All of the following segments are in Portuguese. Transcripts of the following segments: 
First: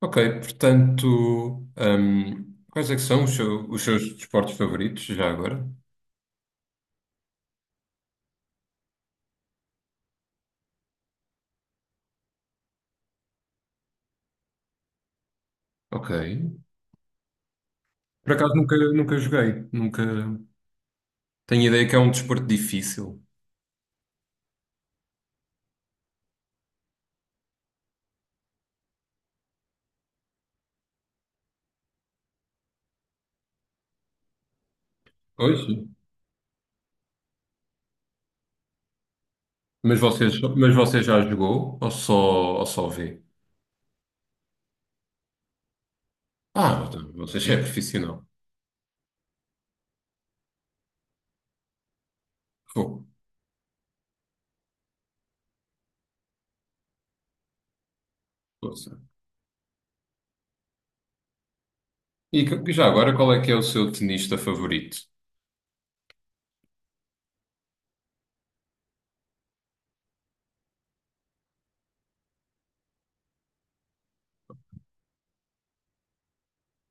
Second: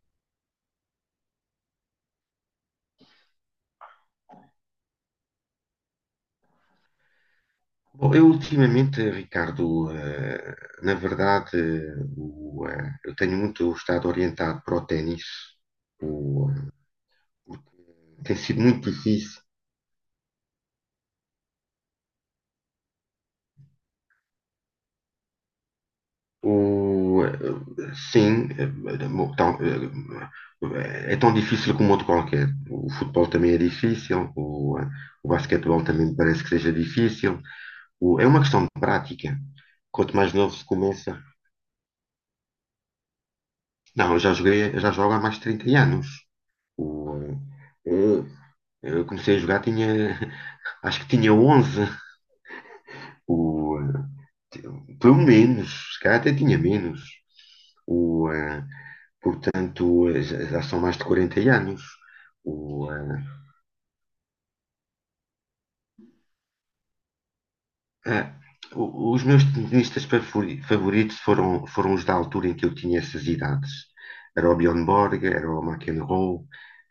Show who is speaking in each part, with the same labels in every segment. Speaker 1: Ok, portanto, quais é que são os seus desportos favoritos já agora?
Speaker 2: Bom, eu ultimamente, Ricardo, na verdade, eu tenho muito estado orientado para o ténis.
Speaker 1: Ok.
Speaker 2: O, eh, Porque
Speaker 1: Por
Speaker 2: tem
Speaker 1: acaso
Speaker 2: sido
Speaker 1: nunca,
Speaker 2: muito
Speaker 1: nunca
Speaker 2: difícil.
Speaker 1: joguei, nunca tenho ideia que é um desporto difícil.
Speaker 2: Sim, é tão difícil como outro qualquer. O futebol também é difícil. O
Speaker 1: Pois.
Speaker 2: basquetebol também me parece que seja difícil. É uma questão de prática.
Speaker 1: Mas
Speaker 2: Quanto
Speaker 1: você,
Speaker 2: mais novo se
Speaker 1: mas você
Speaker 2: começa.
Speaker 1: já jogou ou só vê?
Speaker 2: Não, eu já joguei, eu já jogo há mais de 30 anos.
Speaker 1: Ah, então,
Speaker 2: O,
Speaker 1: você já é profissional.
Speaker 2: eu, eu comecei a jogar, tinha, acho que tinha 11,
Speaker 1: Fogo.
Speaker 2: o, pelo menos, se calhar até tinha menos. O, eh,
Speaker 1: Poça.
Speaker 2: Portanto, já são mais de 40 anos.
Speaker 1: Já
Speaker 2: O,
Speaker 1: agora,
Speaker 2: eh,
Speaker 1: qual é que é o seu tenista favorito?
Speaker 2: ah, o- Os meus tenistas favoritos foram os da altura em que eu tinha essas idades. Era o Bjorn Borg, era o McEnroe,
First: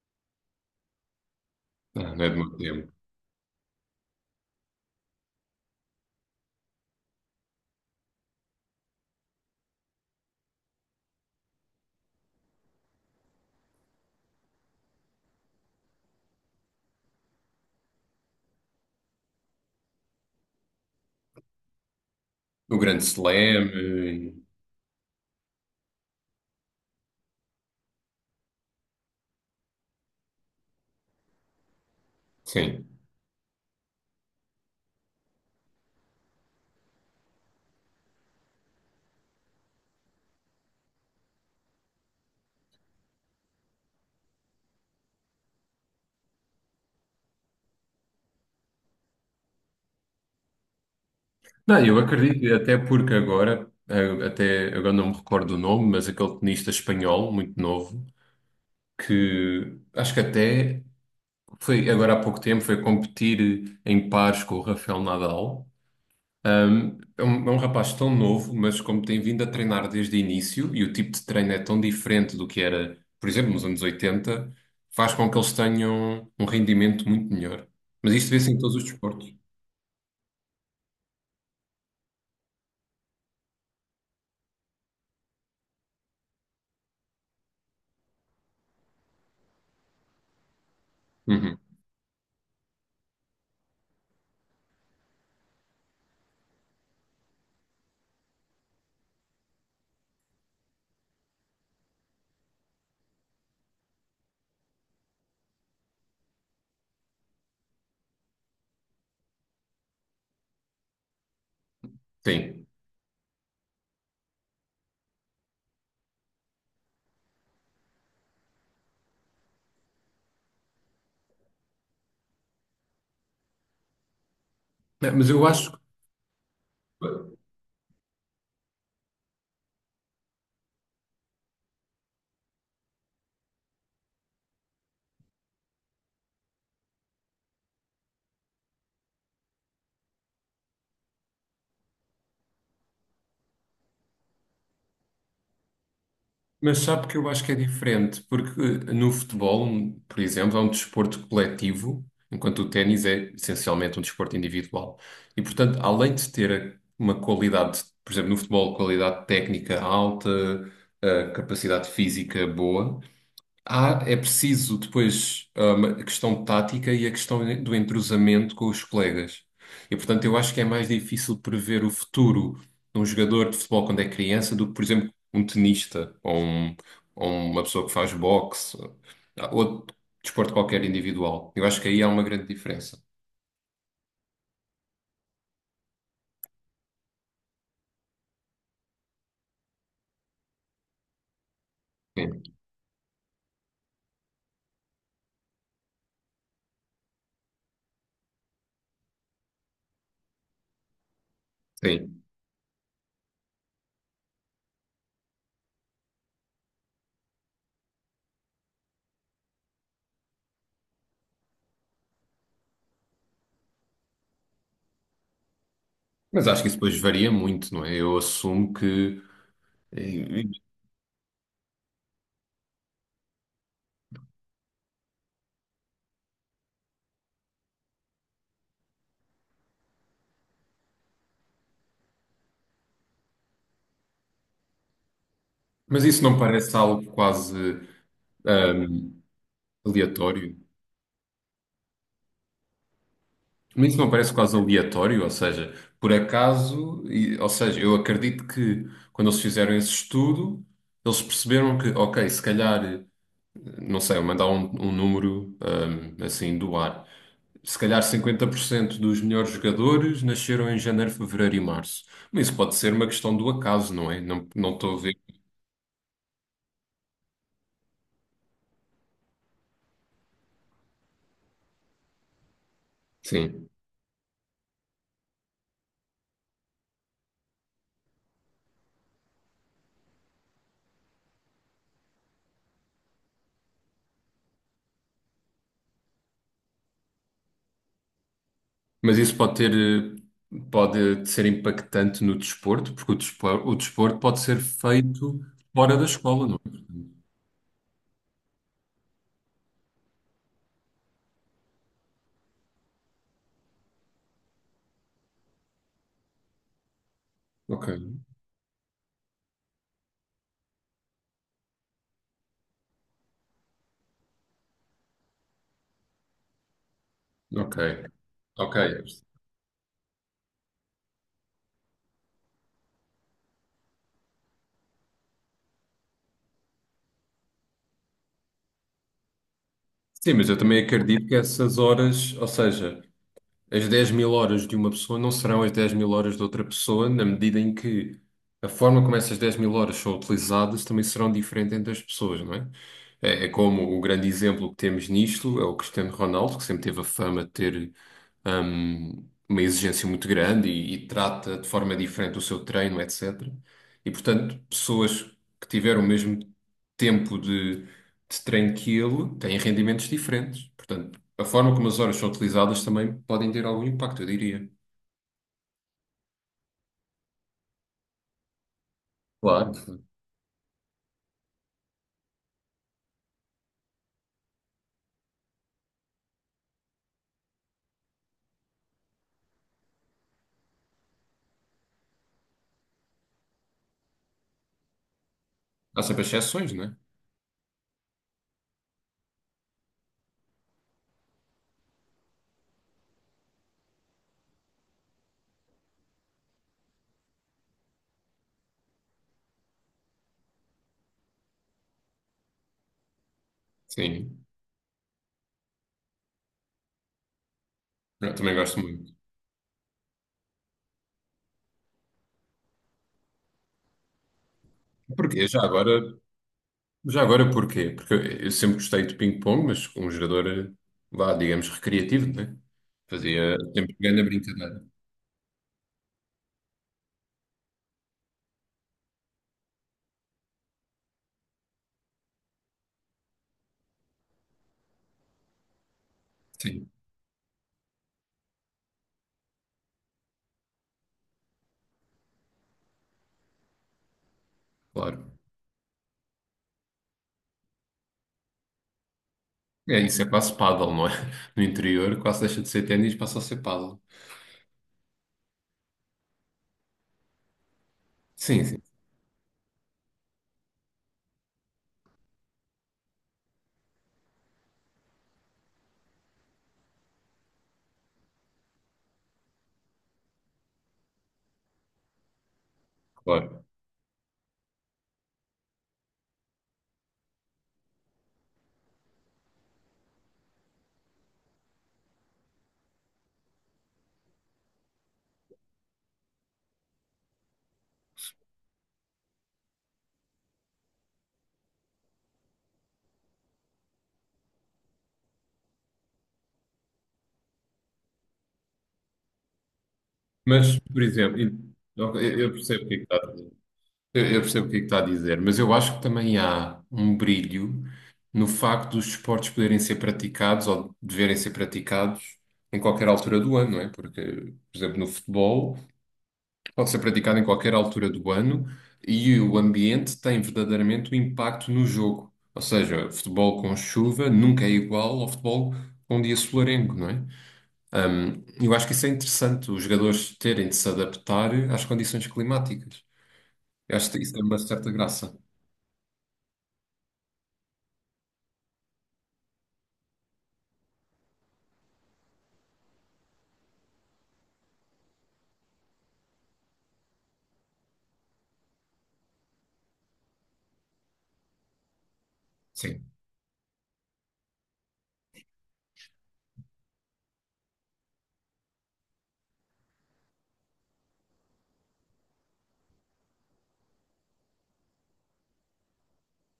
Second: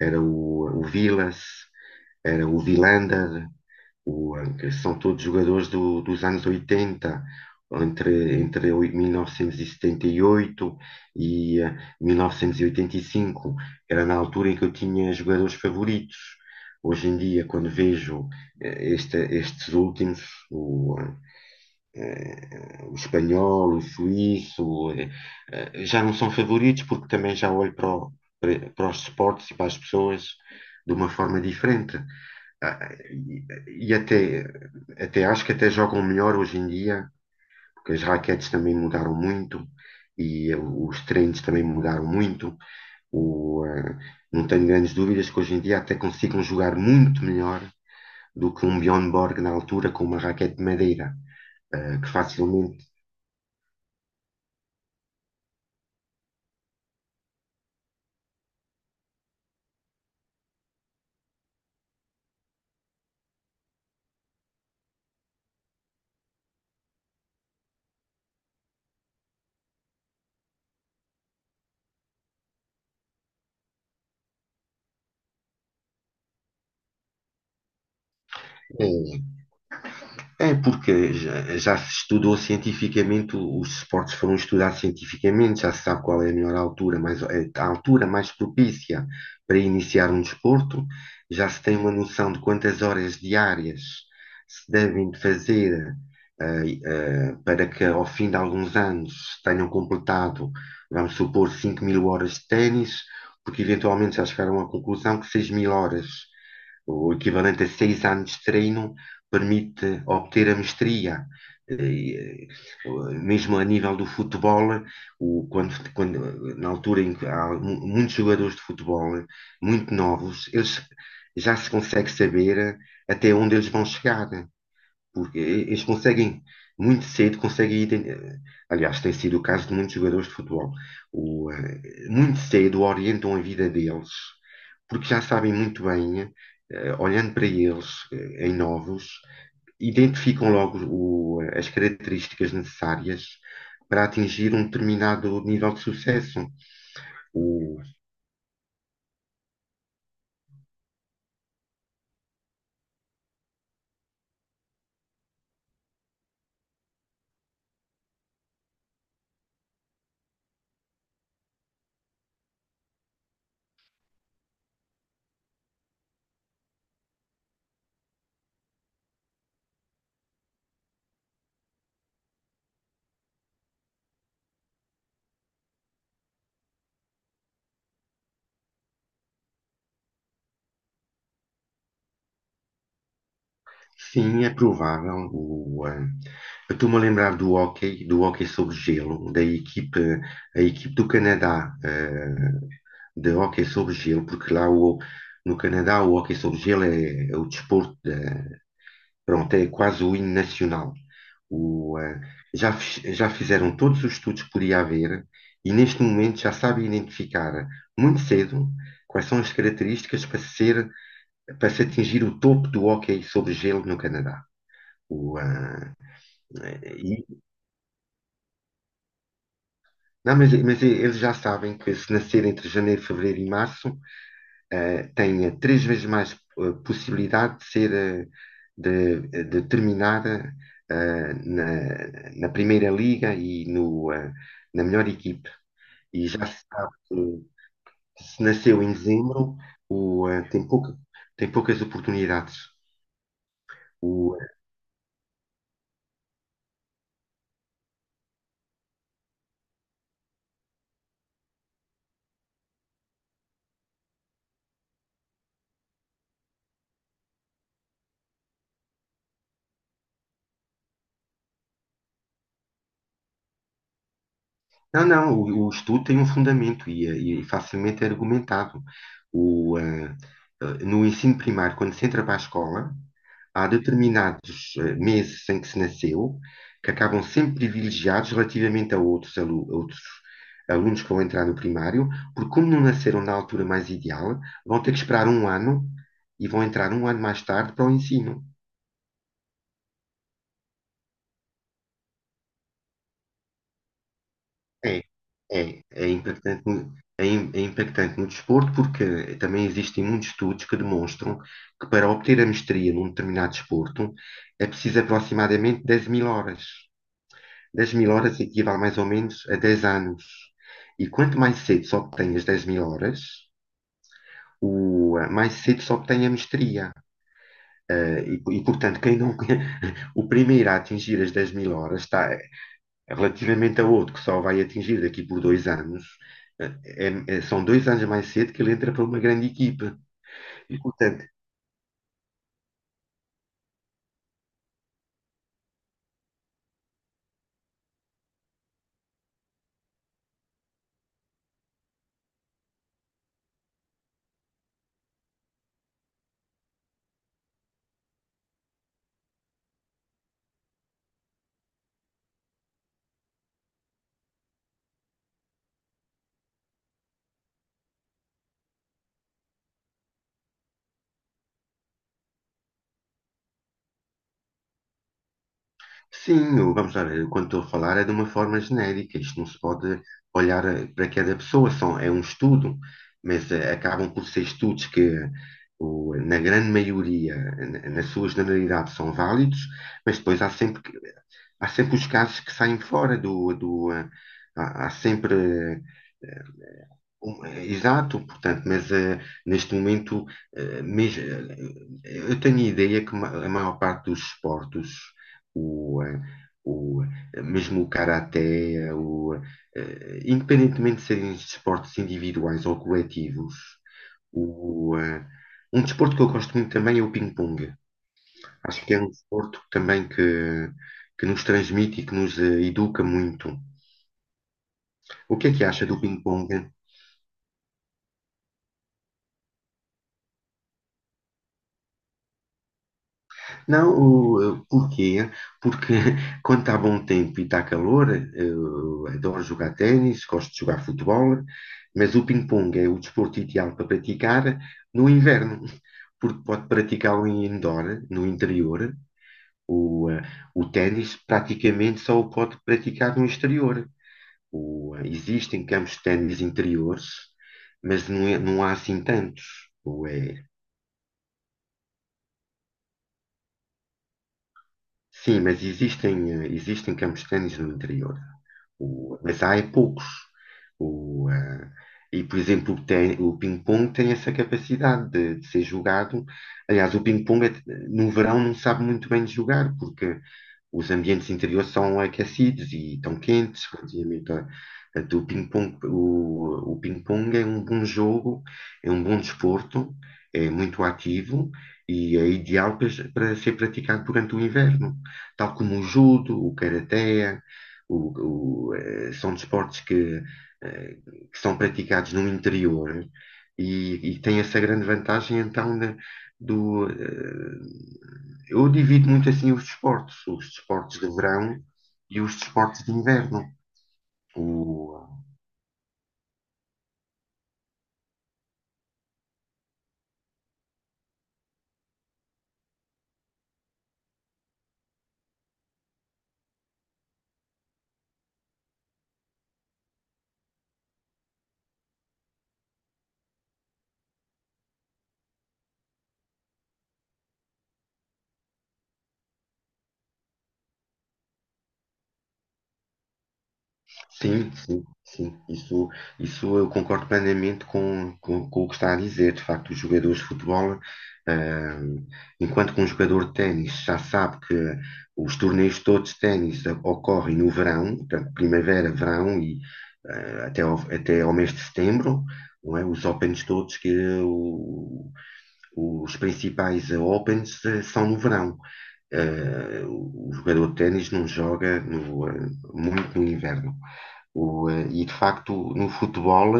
Speaker 2: era o Vilas,
Speaker 1: Ah, não é do
Speaker 2: era
Speaker 1: meu
Speaker 2: o
Speaker 1: tempo.
Speaker 2: Wilander. São todos jogadores dos anos 80, entre, 1978 e 78 e 1985. Era na altura em que eu tinha jogadores favoritos. Hoje em dia, quando vejo estes últimos, o, eh,
Speaker 1: O
Speaker 2: o
Speaker 1: Grande Slam.
Speaker 2: espanhol, o suíço, já não são favoritos porque também já olho para os esportes e para as pessoas de uma forma diferente.
Speaker 1: Sim.
Speaker 2: Ah, e, e até acho que até jogam melhor hoje em dia, porque as raquetes também mudaram muito e os treinos também mudaram muito. O, eh, não tenho grandes dúvidas que hoje em dia até consigam jogar muito melhor do que um Bjorn Borg na altura com uma raquete de madeira,
Speaker 1: Não, eu
Speaker 2: que
Speaker 1: acredito, até
Speaker 2: facilmente
Speaker 1: porque agora, até agora não me recordo o nome, mas aquele tenista espanhol, muito novo, que acho que até foi agora há pouco tempo, foi competir em pares com o Rafael Nadal. É um rapaz tão novo, mas como tem vindo a treinar desde o início e o tipo de treino é tão diferente do que era, por exemplo, nos anos 80, faz com que eles tenham um rendimento muito melhor. Mas isto vê-se em todos os
Speaker 2: É,
Speaker 1: desportos.
Speaker 2: é porque já se estudou cientificamente, os esportes foram estudados cientificamente. Já se sabe qual é a melhor altura, mais, é, a altura mais propícia para iniciar um desporto. Já
Speaker 1: Uhum,
Speaker 2: se tem uma noção de quantas horas diárias se devem de fazer, para que ao fim de alguns anos tenham completado, vamos supor, 5000 horas de ténis, porque eventualmente já chegaram à conclusão que 6000 horas, o equivalente a 6 anos de treino, permite obter a mestria. Eh,
Speaker 1: sim.
Speaker 2: Mesmo a nível do futebol, na altura em que há muitos jogadores de futebol muito novos, eles, já se consegue saber até onde eles vão chegar,
Speaker 1: É, mas
Speaker 2: porque
Speaker 1: eu acho.
Speaker 2: eles conseguem muito cedo, conseguem, aliás, tem sido o caso de muitos jogadores de futebol. Muito cedo orientam a vida deles, porque já sabem muito bem, olhando para eles, em novos, identificam logo as características necessárias para atingir um determinado nível de sucesso.
Speaker 1: Mas sabe que eu acho que é
Speaker 2: O,
Speaker 1: diferente, porque no futebol, por exemplo, é um desporto coletivo, enquanto o ténis é essencialmente um desporto individual. E, portanto, além de ter uma qualidade, por exemplo, no futebol, qualidade técnica alta, capacidade física boa, há, é preciso depois, a questão tática e a questão do entrosamento com os colegas. E, portanto, eu acho que é mais difícil prever o futuro de um jogador de futebol quando é criança do que, por exemplo, um tenista, ou uma pessoa que faz boxe, ou desporto qualquer individual. Eu acho que aí há uma grande diferença.
Speaker 2: sim, é provável. Eu estou-me a lembrar do hóquei sobre gelo, da equipe, a equipe do Canadá,
Speaker 1: Sim,
Speaker 2: de hóquei sobre gelo, porque no Canadá o hóquei sobre gelo é o desporto. Pronto, é quase o hino nacional. O, eh,
Speaker 1: sim.
Speaker 2: já, fi- Já fizeram todos os estudos que podia haver e neste momento já sabem identificar muito cedo quais são as características para ser, para se atingir o topo do hóquei sobre gelo no Canadá. O, eh,
Speaker 1: Mas acho que isso depois varia
Speaker 2: e-
Speaker 1: muito, não é? Eu assumo que.
Speaker 2: não,
Speaker 1: eh,
Speaker 2: mas eles já sabem que se nascer entre janeiro, fevereiro e março, tenha três vezes mais possibilidade de ser, de terminar na Primeira Liga e no, eh, na melhor equipe.
Speaker 1: Mas isso
Speaker 2: E
Speaker 1: não
Speaker 2: já se
Speaker 1: parece
Speaker 2: sabe
Speaker 1: algo
Speaker 2: que,
Speaker 1: quase,
Speaker 2: se nasceu em
Speaker 1: hum,
Speaker 2: dezembro, o, eh,
Speaker 1: aleatório?
Speaker 2: tem pouca, tem poucas oportunidades.
Speaker 1: Mas isso não parece
Speaker 2: O,
Speaker 1: quase aleatório, ou seja, por acaso, ou seja, eu acredito que quando eles fizeram esse estudo, eles perceberam que, ok, se calhar, não sei, eu mandar um número, assim do ar, se calhar 50% dos melhores jogadores nasceram em janeiro, fevereiro e março. Mas isso pode ser uma questão do acaso, não é? Não, não estou a
Speaker 2: não,
Speaker 1: ver.
Speaker 2: não, o estudo tem um fundamento e facilmente é argumentado. O, eh, no ensino primário, quando se entra para a escola, há
Speaker 1: Sim.
Speaker 2: determinados meses em que se nasceu, que acabam sempre privilegiados relativamente a outros, a outros alunos que vão entrar no primário, porque como não nasceram na altura mais ideal, vão ter que esperar um ano e vão entrar um ano mais tarde para o ensino.
Speaker 1: Mas isso pode ter, pode ser impactante no desporto, porque o desporto pode ser
Speaker 2: É,
Speaker 1: feito
Speaker 2: é,
Speaker 1: fora da
Speaker 2: é
Speaker 1: escola, não
Speaker 2: impactante.
Speaker 1: é?
Speaker 2: É impactante no desporto porque também existem muitos estudos que demonstram que para obter a mestria num determinado desporto é preciso aproximadamente 10.000 horas.
Speaker 1: Ok.
Speaker 2: 10.000 horas equivale mais ou menos a 10 anos. E quanto mais cedo se obtém as 10.000 horas, mais cedo se obtém a mestria.
Speaker 1: Ok, ok.
Speaker 2: Portanto, quem não, o primeiro a atingir as 10.000 horas está, relativamente a outro que só vai atingir daqui por 2 anos. São 2 anos mais cedo que ele entra para uma grande equipe.
Speaker 1: Sim, mas eu
Speaker 2: E,
Speaker 1: também
Speaker 2: portanto,
Speaker 1: acredito que essas horas, ou seja, as 10 000 horas de uma pessoa não serão as 10 000 horas de outra pessoa, na medida em que a forma como essas 10 000 horas são utilizadas também serão diferente entre as pessoas, não é? É, é como o grande exemplo que temos nisto é o Cristiano Ronaldo, que sempre teve a fama de ter, uma exigência muito grande e trata de forma diferente o seu treino, etc. E, portanto, pessoas que tiveram o mesmo tempo de treino que ele têm rendimentos diferentes. Portanto, a forma como as horas são utilizadas também podem ter algum impacto, eu diria.
Speaker 2: sim, vamos lá ver, quando estou a falar é de uma forma genérica. Isto não se
Speaker 1: Claro.
Speaker 2: pode olhar, para cada pessoa, são, é um estudo, mas acabam por ser estudos que, na grande maioria, na sua generalidade, são válidos, mas depois há sempre, há sempre os casos que saem fora há sempre.
Speaker 1: Há sempre exceções, não é?
Speaker 2: Exato. Portanto, mas neste momento, eh, mes- eh, eu tenho a ideia que a maior parte dos esportes, o, eh, o, mesmo o karaté, eh, o, independentemente de serem esportes individuais ou coletivos,
Speaker 1: Sim,
Speaker 2: o, eh, um desporto que eu gosto muito também é o ping-pong.
Speaker 1: eu também gosto
Speaker 2: Acho que é um
Speaker 1: muito.
Speaker 2: desporto também que nos transmite e que nos educa muito. O
Speaker 1: Porquê?
Speaker 2: que é
Speaker 1: Já
Speaker 2: que acha do
Speaker 1: agora,
Speaker 2: ping-pong?
Speaker 1: porquê? Porque eu sempre gostei de ping-pong, mas com um jogador, vá, digamos, recreativo, não é? Fazia
Speaker 2: Não.
Speaker 1: sempre grande brincadeira.
Speaker 2: Porquê? Porque quando está bom tempo e está calor, eu adoro jogar ténis, gosto de jogar futebol, mas o ping-pong é o desporto ideal para praticar no inverno, porque pode
Speaker 1: Sim,
Speaker 2: praticá-lo em indoor, no interior. O, eh, o ténis praticamente só o pode praticar no exterior.
Speaker 1: claro.
Speaker 2: Existem campos de ténis interiores, mas não, não há assim tantos.
Speaker 1: É,
Speaker 2: O,
Speaker 1: isso é
Speaker 2: é
Speaker 1: quase paddle, não é? No interior quase deixa de ser ténis, passa a ser paddle.
Speaker 2: Sim, mas existem, existem campos de ténis no interior.
Speaker 1: Sim, sim,
Speaker 2: Mas há é poucos. O, eh, e, por exemplo, o ping-pong tem essa capacidade de ser jogado. Aliás, o ping-pong no verão não sabe muito bem de jogar, porque os ambientes interiores são aquecidos e estão
Speaker 1: claro.
Speaker 2: quentes relativamente a do ping-pong. O ping-pong é um bom jogo, é um bom desporto, é muito ativo e é ideal para ser praticado durante o inverno, tal como o judo, o karaté, são desportos que, eh, que são praticados no interior e tem essa grande vantagem então, do, eh, eu divido muito assim os
Speaker 1: Mas,
Speaker 2: desportos
Speaker 1: por
Speaker 2: de
Speaker 1: exemplo,
Speaker 2: verão e os
Speaker 1: ok, eu
Speaker 2: desportos
Speaker 1: percebo o
Speaker 2: de
Speaker 1: que é que está.
Speaker 2: inverno.
Speaker 1: Eu percebo o que é que
Speaker 2: O-
Speaker 1: está a dizer, mas eu acho que também há um brilho no facto dos esportes poderem ser praticados ou deverem ser praticados em qualquer altura do ano, não é? Porque, por exemplo, no futebol pode ser praticado em qualquer altura do ano e o ambiente tem verdadeiramente um impacto no jogo. Ou seja, futebol com chuva nunca é igual ao futebol com um dia solarengo, não é? Eu acho que isso é interessante, os jogadores terem de se adaptar às condições climáticas. Eu acho que isso tem
Speaker 2: sim,
Speaker 1: uma
Speaker 2: sim,
Speaker 1: certa graça.
Speaker 2: sim. Isso, isso eu concordo plenamente com o que está a dizer. De facto, os jogadores de futebol, ah, enquanto que um jogador de ténis já sabe que os torneios todos de ténis ocorrem no verão, portanto, primavera, verão e até ao mês de setembro, não é? Os
Speaker 1: Sim,
Speaker 2: Opens todos que, o- os principais Opens são no verão. O jogador de ténis não joga muito no inverno. E, de facto, no futebol,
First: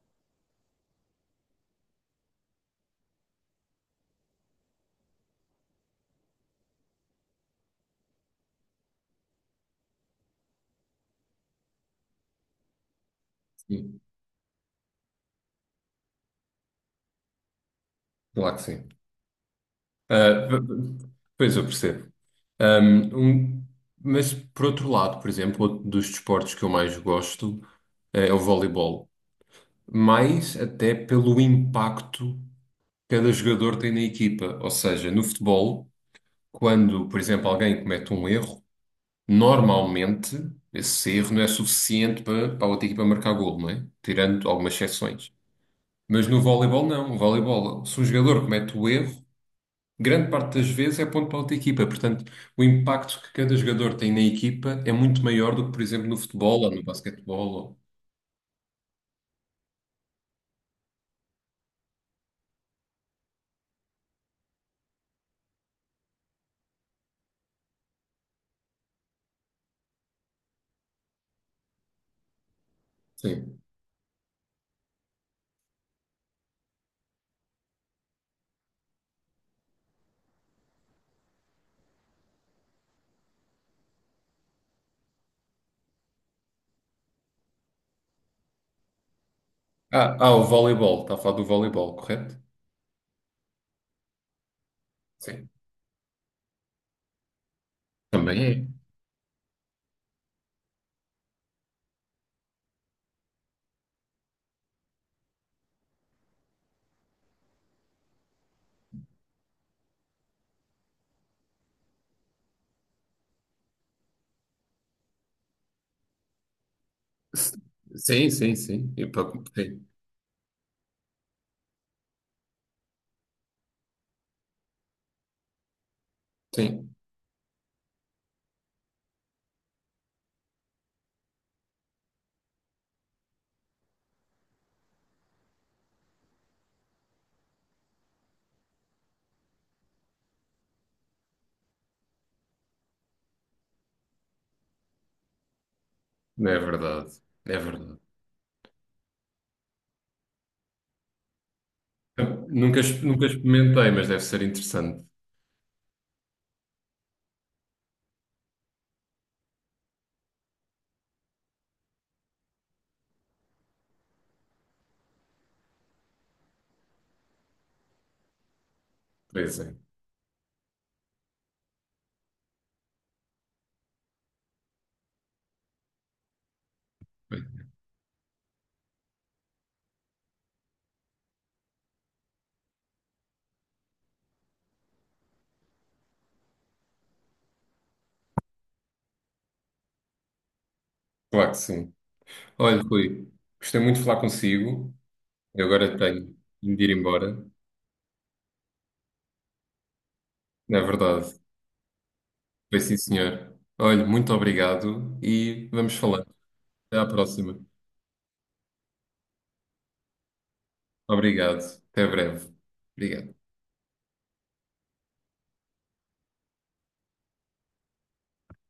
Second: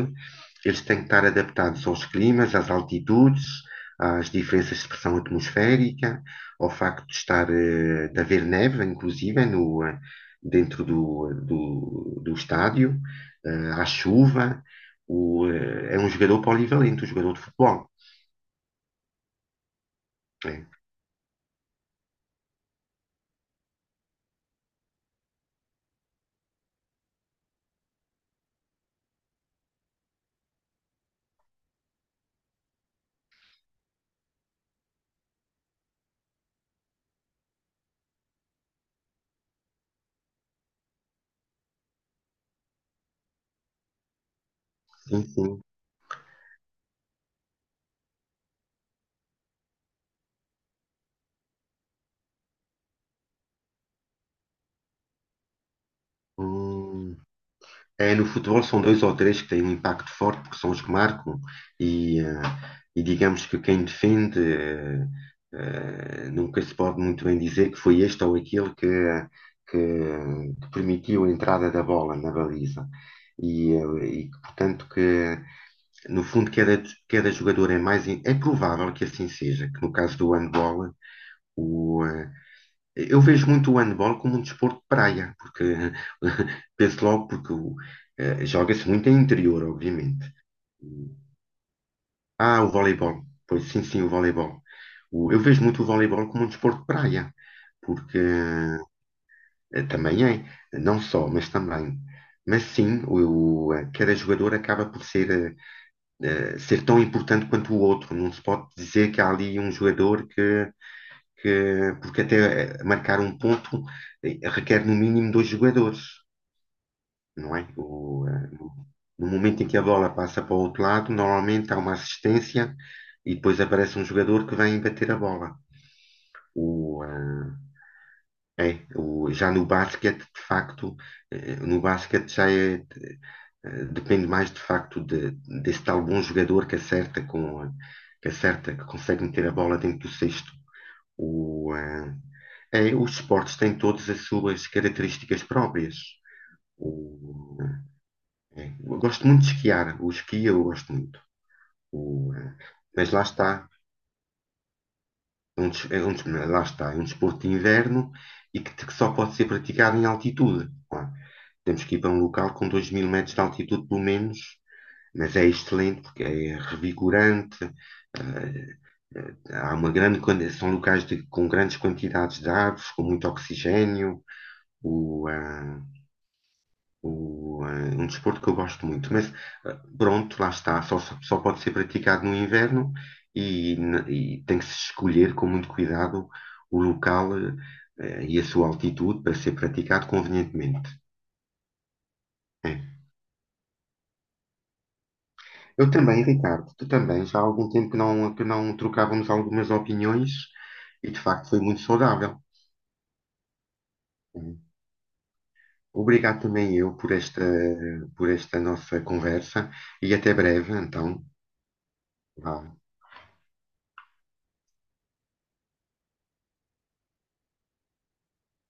Speaker 2: eles têm que estar adaptados aos climas, às altitudes, às diferenças de pressão atmosférica, ao facto de estar de haver neve, inclusive, no, dentro do estádio, à
Speaker 1: sim,
Speaker 2: chuva. O, uh, É um jogador polivalente, um jogador de futebol.
Speaker 1: claro que sim. Ah,
Speaker 2: É.
Speaker 1: pois eu percebo. Ahm, um- mas por outro lado, por exemplo, outro dos desportos que eu mais gosto, é o voleibol, mais até pelo impacto que cada jogador tem na equipa. Ou seja, no futebol, quando, por exemplo, alguém comete um erro, normalmente esse erro não é suficiente para a outra equipa marcar golo, não é? Tirando algumas
Speaker 2: Sim,
Speaker 1: exceções.
Speaker 2: sim.
Speaker 1: Mas no voleibol, não. No voleibol, se um jogador comete o erro, grande parte das vezes é ponto para outra equipa. Portanto, o impacto que cada jogador tem na equipa é muito maior do que, por exemplo, no futebol ou no
Speaker 2: Hum.
Speaker 1: basquetebol. Ou...
Speaker 2: É, no futebol são dois ou três que têm um impacto forte, porque são os que marcam, e, eh, e digamos que quem defende nunca se pode muito bem dizer que foi este ou aquele que, que permitiu a entrada da bola na baliza.
Speaker 1: Sim.
Speaker 2: E que, portanto, que no fundo cada jogador é mais. É provável que assim seja, que no caso do handball. Eu vejo muito o handball como um desporto de praia, porque penso logo, porque joga-se muito em interior,
Speaker 1: Ah,
Speaker 2: obviamente.
Speaker 1: ah, o voleibol. Está a falar do voleibol, correto?
Speaker 2: Ah, o voleibol. Pois sim, sim, o voleibol. Eu
Speaker 1: Sim.
Speaker 2: vejo muito o voleibol como um desporto de praia, porque
Speaker 1: Também é.
Speaker 2: também é, não só, mas também. Mas sim. Cada jogador acaba por ser, eh, ser tão importante quanto o outro. Não se pode dizer que há ali um jogador porque até marcar um ponto requer no mínimo dois jogadores,
Speaker 1: S-
Speaker 2: não é? O,
Speaker 1: Sim,
Speaker 2: eh,
Speaker 1: sim,
Speaker 2: no
Speaker 1: sim. E para
Speaker 2: No momento em que
Speaker 1: competir.
Speaker 2: a bola passa para o outro lado, normalmente há uma assistência e depois aparece um jogador que vem bater a bola.
Speaker 1: Sim.
Speaker 2: O, eh, é, o, Já no basquete, de facto, no basquete já é, depende mais de facto desse tal bom jogador que acerta que acerta, que consegue meter a bola dentro do cesto. O, eh, os esportes têm todas as suas características próprias.
Speaker 1: Não é verdade. É
Speaker 2: O,
Speaker 1: verdade.
Speaker 2: eu gosto muito de esquiar. O esqui eu gosto muito. O,
Speaker 1: Eu
Speaker 2: eh,
Speaker 1: Nunca, ex-
Speaker 2: mas lá
Speaker 1: nunca
Speaker 2: está.
Speaker 1: experimentei, mas deve ser interessante.
Speaker 2: Lá está. É um desporto de inverno e que só pode ser praticado em altitude. Pá, temos que ir para um local com 2 mil metros de altitude, pelo menos. Mas é excelente porque é revigorante. eh, Há
Speaker 1: Teresa.
Speaker 2: uma grande, são locais com grandes quantidades de árvores, com muito oxigênio. o, ah, o, ah, Um desporto que eu gosto muito. Mas pronto, lá está, só pode ser praticado no inverno e, e tem que se escolher com muito cuidado o local e a sua altitude para ser praticado convenientemente.
Speaker 1: Claro que sim.
Speaker 2: É.
Speaker 1: Olha, Rui, gostei muito de falar consigo. Eu
Speaker 2: Eu
Speaker 1: agora
Speaker 2: também,
Speaker 1: tenho
Speaker 2: Ricardo,
Speaker 1: de
Speaker 2: tu
Speaker 1: ir
Speaker 2: também. Já há
Speaker 1: embora.
Speaker 2: algum tempo que não trocávamos algumas opiniões
Speaker 1: Não é
Speaker 2: e de
Speaker 1: verdade.
Speaker 2: facto foi muito saudável.
Speaker 1: Foi sim, senhor. Olhe, muito
Speaker 2: É.
Speaker 1: obrigado e vamos falando.
Speaker 2: Obrigado também eu
Speaker 1: Até à
Speaker 2: por esta,
Speaker 1: próxima.
Speaker 2: por esta nossa conversa e até breve, então.
Speaker 1: Obrigado. Até breve.
Speaker 2: Vá.
Speaker 1: Obrigado.